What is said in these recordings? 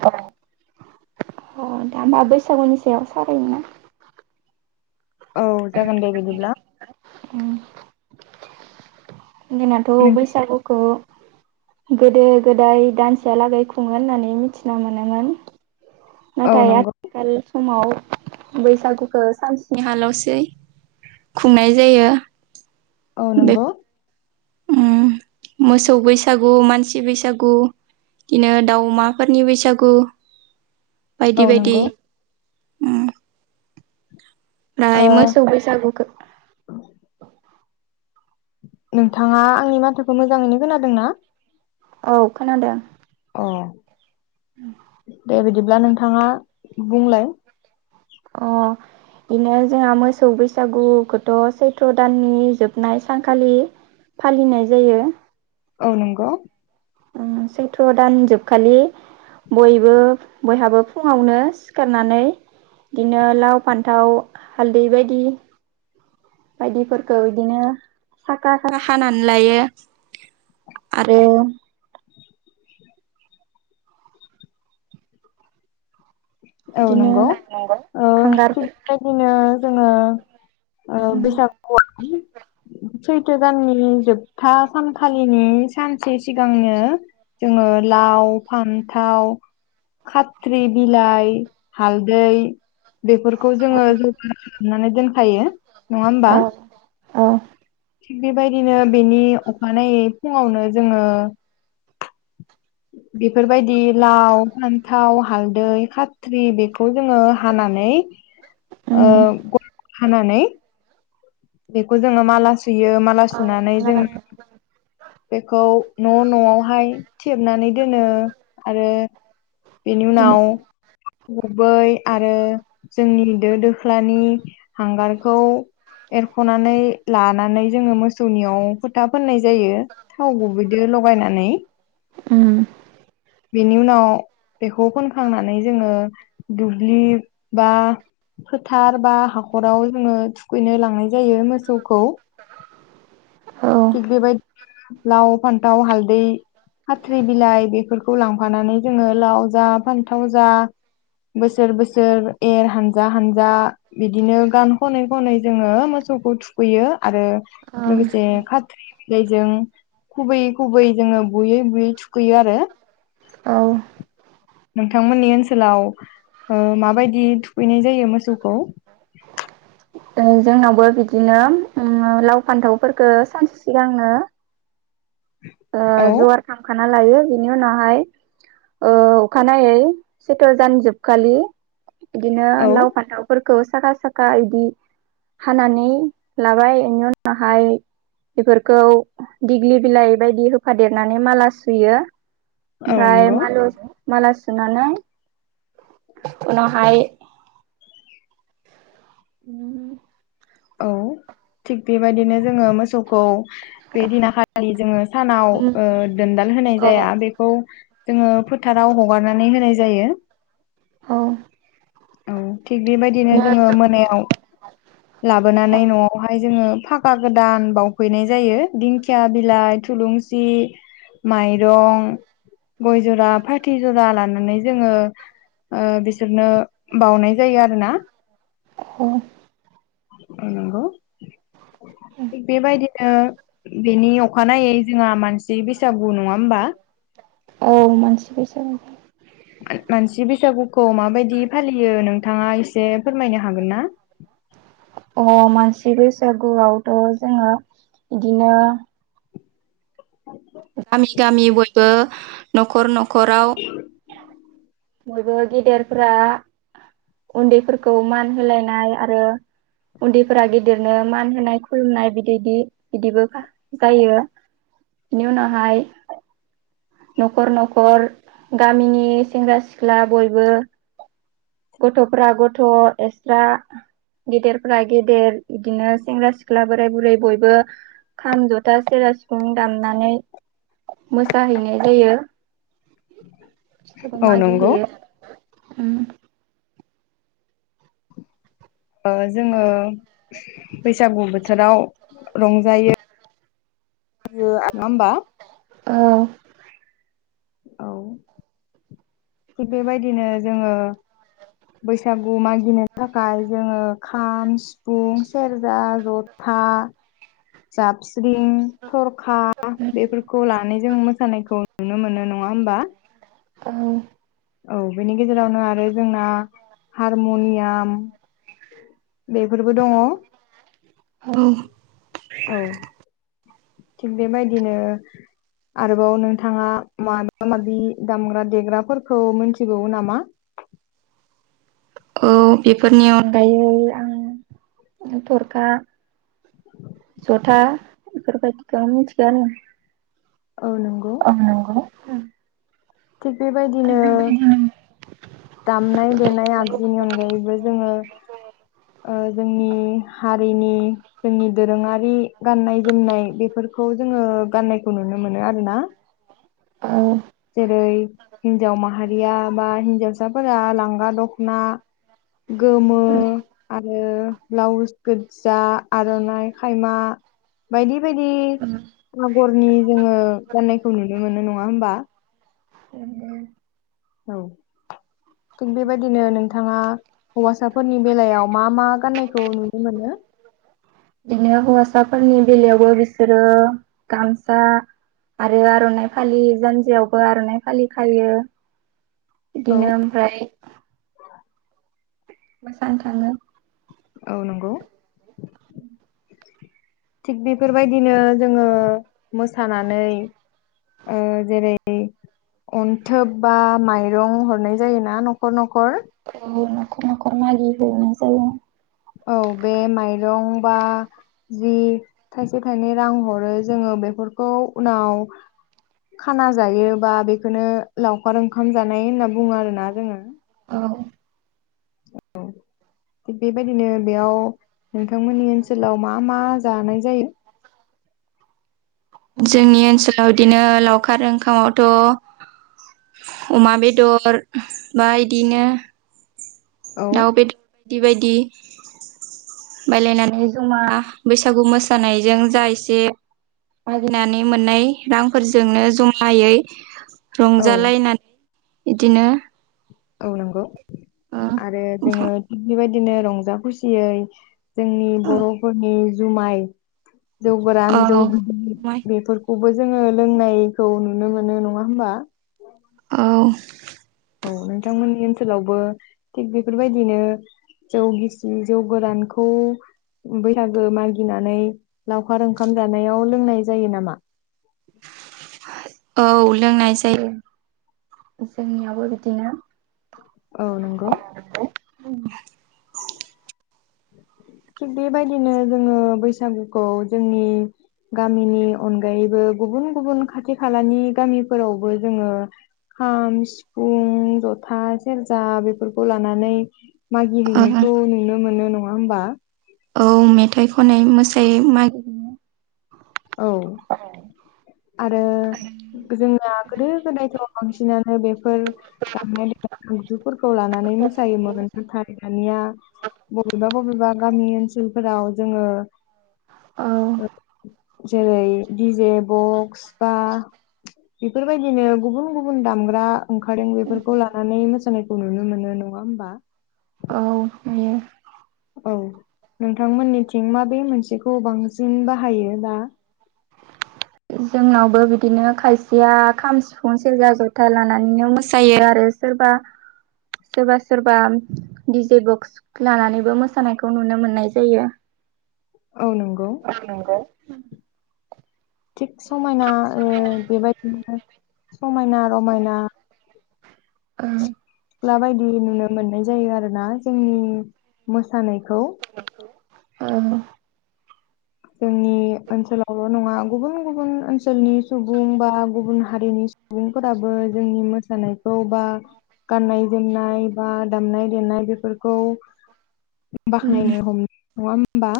[inaudible] अ दा बा बैसागुनि सायाव सावरायनिना। औ जागोन दे बिदिब्ला। ना जोंनाथ' नोंथां बैसागुखौ गोदो गोदाय दानसेया लागै खुङो होननानै मिथिनो मोनोमोन। औ नाथाय नंगौ आथिखाल समाव बैसागुखो सान स्नि हा लसै खुंनाय जायो। औ बे नोंगौ। उम मोसौ बैसागु मानसि बैसागु बिदिनो दाउ अमाफोरनि बैसागु। औ बायदि बायदि नंगौ उम। ओ दाहाय मोसौ बैसागुखो नोंथाङा आंनि माथोखौ मोजाङैनो खोनादोंना? औ खोनादों। अ दे बिदिब्ला नोंथाङा बुंलाय। अ। बिनो जोंहा मोसौ बैसागुखोथ' सैथो दाननि जोबनाय सानखालि फालिनाय जायो। ओ नंगौ। ओम सैथ' दान जोबखालि बयबो बयहाबो फुङावनो सिखारनानै बिदिनो लाव फान्थाव हालदै बायदि बायदिफोरखौ इदिनो साखा साखा हानानै लायो। आरो [inaudible] औ बिदिनो नोंगौ ओ थिक हांगारफोर बेबायदिनो जोङो ओ [unintelligible] सैथो दाननि जोबथा सानखालिनि सानसे सिगांनो जोङो लाव, फान्थाव, खाथ्रि बिलाइ हालदै बेफोरखौ जोङो जगार खालामनानै दोनखायो नङा होमबा। औ औ। थिग बेबायदिनो बेनि अखानायै फुङावनो जोङो बेफोरबायदि लाव, फान्थाव, हालदै, खाथ खाथ्रि बेखौ जोङो हानानै ओ उम गल गल हानानै बेखौ जोङो माला सुयो माला औ सुनानै माला जोङो बानायो बेखौ न' न'आवहाय थेबनानै दोनो आरो बिनि उम उनाव थाव गुबै आरो जोंनि दो दोख्लानि हांगारखौ एरख'नानै लानानै जोङो मोसौनियाव फोथा फोननाय जायो थाव गुबैदो लगाय नानै उम। बेनि उनाव बेखौ फोनखांनानै जोङो दु दुब्लि बा फोथार बा हाखराव जोङो थुखैनो लां जायो मोसौखौ औ थिग बेबायदिनो लाव फानथाव हालदै खाथ्रि बिलाइ बेफोरखौ लांफानानै जोङो लाव जा फान्थाव जा बोसोर बोसोर एर हानजा-हनजा बिदिनो गान खनै खनै जोङो मोसौखौ थुखैयो आरो लोगोसे औ खाथ्रि बिलाइजों खुबोयै खुबै जोङो बुयै बुयै थुखैयो आरो। औ नोंथांमोननि ओनसोलाव ओ माबायदि थुखैनाय जायो मोसौखौ? [inaudible] ओ जोंनावबो बिदिनो ओम लाव फान्थावफोरखौ सानसे सिगांनो ओ औ जगार खामखाना लायो। बेनि उनावहाय ओ अखानायै सैथ' दान जोबखालि बिदिनो औ लाव फान्थावफोरखौ साखा साखा इदि हानानै लाबाय इनि उनावहाय बेफोरखौ दिग्लि बिलाइ बायदि होफादेरनानै माला सुयो औ ओमफ्राय नंगौ माल' माला सु सुनानै उनावहाय उम। औ थिग बेबायदिनो जोङो मोसौखौ बे दिना खालि जोङो सानाव औ ओ दोनदाल होनाय औ जाया बेखौ जोङो फोथाराव हगारनानै होनाय जायो। औ। औ थिग बेबायदिनो जोङो मोनायाव लाबोनानै न'आवहाय जोङो फाखा गोदान बावफैनाय जायो दिंखिया बिलाइ थुलुंसि माइरं गय जरा फाथै जरा लानानै जोङो ओ बिसोरनो बउनाय जायो आरो ना। औ। अ नंगौ। थिग बेबायदिनो बेनि अखानायै जोंहा मानसि बैसागु नङा होमबा औ मानसि बैसागु। मानसि बैसागुखौ माबायदि फालियो नोंथाङा एसे फोरमायनो हागोन ना? थि बैसागुआवथ' जोङो इदिनो गामि गामि बयबो न'खर न'खराव बयबो गेदेरफोरा उन्दैफोरखौ मान होलायनाय आरो उन्दैफोरा गेदेरनो मान होनाय खुलुमनाय बिदिदि बिदिबो जायो। नि उनावहाय न'खर न'खर गामिनि सेंग्रा सिख्ला बयबो गथ'फ्रा गथ' एक्सट्रा गेदेरफ्रा गेदेर बिदिनो सेंग्रा सिख्ला बोराय बुरै बयबो खाम जथा सेरा सिफुं दामनानै मोसाहैनाय जायो। सोरबा औ नंगौ मागिहैयो ओम। ओ जोङो बैसागु बोथोराव रंजायो मबा [unintelligible] नङा होमबा औ औ थिग बेबायदिनो जोङो बैसागु मागिनो थाखाय जोङो खाम सिफुं सेरजा जथा था जाबस्रिं थरखा बेफोरखौ लानानै जों मोसानायखौ नुनो मोनो नङा होमबा। औ। औ बेनि गेजेरावनो आरो जोंना हारमनियाम बेफोरबो दङ औ। थिग बेबायदिनो आरोबाव नोंथाङा माबा माबि दामग्रा देग्राफोरखौ मिथिगौ नामा? [inaudible] औ बेफोरनि अनगायै आं थरखा जथा बेफोरबायदिखौनो मिथिगौ आरो औ नंगौ अह नंगौना। थिग बेबायदिनो दामनाय देनाय आगजुनि अनगायै ओमफ्राय जोङो ओ जोंनि हारिनि जोंनि दोरोङारि गाननाय जोमनाय बेफोरखौ खौ जोङो गान्नायखौ नुनो मोनो आरोना। औ। जेरै हिन्जाव माहारिया बा हिन्जावसाफोरा लांगा दख'ना गोमो आरो ब्लाउस गोजा आर'नाइ खायमा बायदि बायदि आगरनि जोङो गाननायखौ नुनो मोनो नङा होमबा? औ। थिग बेबायदिनो नोंथाङा हौवासाफोरनि बेलायाव मा मा? फाननायखौ नुनो मोनो? बिदिनो हौवासाफोरनि बेलायावबो बिसोरो गामसा आरो आर'नाइ फालि जानजियावबो आर'नाइ फालि खायो। औ बिदिनो ओमफ्राय मोजानो थाङो। औ नंगौ। [inaudible] थिग बेफोरबायदिनो जोङो मोसानानै आ जेरै अन्थोब बा माइरं हरनाय जायोना न'खर न'खर। न'खर न'खर मागि हैनाय जायो औ बे माइरं बा जि थाइसे थाइनै रां हरो जोङो बेफोरखौ उनाव खाना जायो बा बेखौनो लावखार ओंखाम जानाय होन बुङो आरोना जोङो औ। [inaudible] थिग बेबायदिनो बेयाव नोंथांमोननि ओनसोलाव मा मा जानाय जायो जोंनि ओनसोलाव बिदिनो लावखार ओंखामावथ' अमा बेदर बा इदिनो औ दाउ बेदर बायदि बायदि बायलायनानै जमा बैसागु मोसानायजों जा एसे बागिनानै मोननाय रांफोरजोंनो जमायै औ रंजालायनानै बिदिनो औ नंगौ आरो जोङो ओंखाम बेबायदि बिदिनो रंजा खुसियै जोंनि बर'फोरनि जुमाय जौ गोरान जौ औ गदिर माइ बेफोरखौ बो जोङो लोंनायखौ नुनो मोनो नङा होमबा औ औ नोंथांमोननि ओनसोलावबो थिग बेफोरबायदिनो जौ गिसि जौ गोदानखौ बैसागो मागिनानै लावखार ओंखाम जानायाव लोंनाय जायो नामा [inaudible] औ लोंनाय जायो जोंनियावबो बिदिनो औ नंगौ औ थिग बेबायदिनो जोङो बैसागुखौ जोंनि गामिनि अनगायैबो गुबुन- गुबुन खाथि खालानि गामिफोरावबो जोङो खाम, सिफुं, जथा, सेरजा बेफोरखौ लानानै मागि ओ हैैनायखौ नोंनो मोनो नङा होमबा औ मेथाइ खननाय मोसायोै मागिरया औ आरो औ जोंया गोदो -गोदायथ' बांसिनानो बेफोर दामनाय देनाय दामजुफोरखौ लानानै मोसायोमोन नाथाय दानिया बबेबा - बबेबा गामि ओनसोलफोराव जोङो उम जेरै डि जे बक्स बा बेफोरबायदिनो गुबुन - गुबुन दामग्रा ओंखारदों बेफोरखौ लानानै मोसानायखौ नुनो मोनो नङा होमबा? [unintelligible] औ नोंथांमोननिथिं माबे मोनसेखौ बांसिन बाहायो दा? जोंनावबो बिदिनो खायसेया खाम, सिफुं, सेरजा, जथा लानानैनो मोसायो आरो सोरबा सोरबा - सोरबा दि डि जे बक्स लानानैबो मोसानायखौ नुनो मोननाय जायो। औ नंगौ औ नंगौ। थिग समायना ओ बेबायदिनो समायना रमायना ओ। सिख्ला बायदि नुनो मोननाय जायो आरोना जों मोसानायख ओ। जोंनि ओनसोलावल' नङा गुबुन- गुबुन ओनसोलनि सुबुं बा गुबुन हारिनि सुबुंफोराबो जोंनि मोसानायखौ बा गाननाय - जोमनाय बा दामनाय- देनाय बेफोर खौ बाख्नायनो हम [inaudible] नङा होमबा?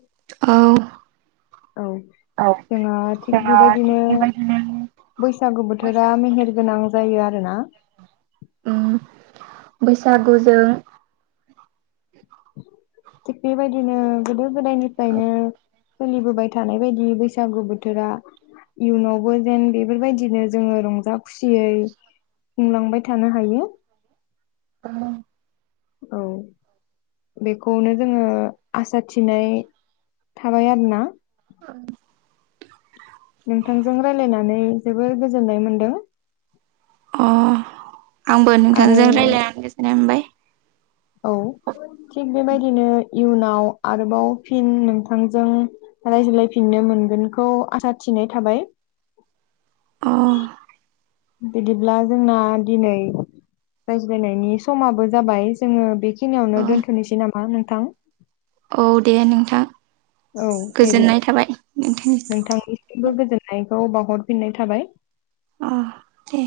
औ। औ जोंहा थिग बेबायदिनो बैसागु बोथोरा मेहेर गोनां जायो आरोना। ओ बैसागुजों थिग बेबायदिनो गोदो - गोदायनिफ्रायनो फोलिबोबाय थानाय बायदि बैसागु बोथोरा इयुनावबो जेन बेफोरबायदिनो जोङो रंजा- खुसियै खुंलांबाय थानो हायो। औ। औ। बेखौनो जोङो आसा थिनाय थाबाय आरोना। औ। नोंथांजों राय्लायनानै जोबोर गोजोननाय मोनदों। अ आंबो आरो नोंथांजों रायलायनानै गोजोन्नाय मोनबाय। औ थिग बेबायदिनो इयुनाव आरोबाव फिन नोंथांजों रायज्लायफिननो मोनगोन खौ आसा थिनाय थाबाय। अ। बिदिब्ला जोंना दिनै रायज्लायनायनि समाबो जाबाय जोङो बेखिनियावनो औ दोनथ'निसै नामा नोंथां? औ दे नोंथां। औ दे बिदि गोजोननाय थाबाय नोंथांनिसिम नोंथांनिसिमबो गोजोननाय खौ बावहरफिननाय थाबाय। अ दे।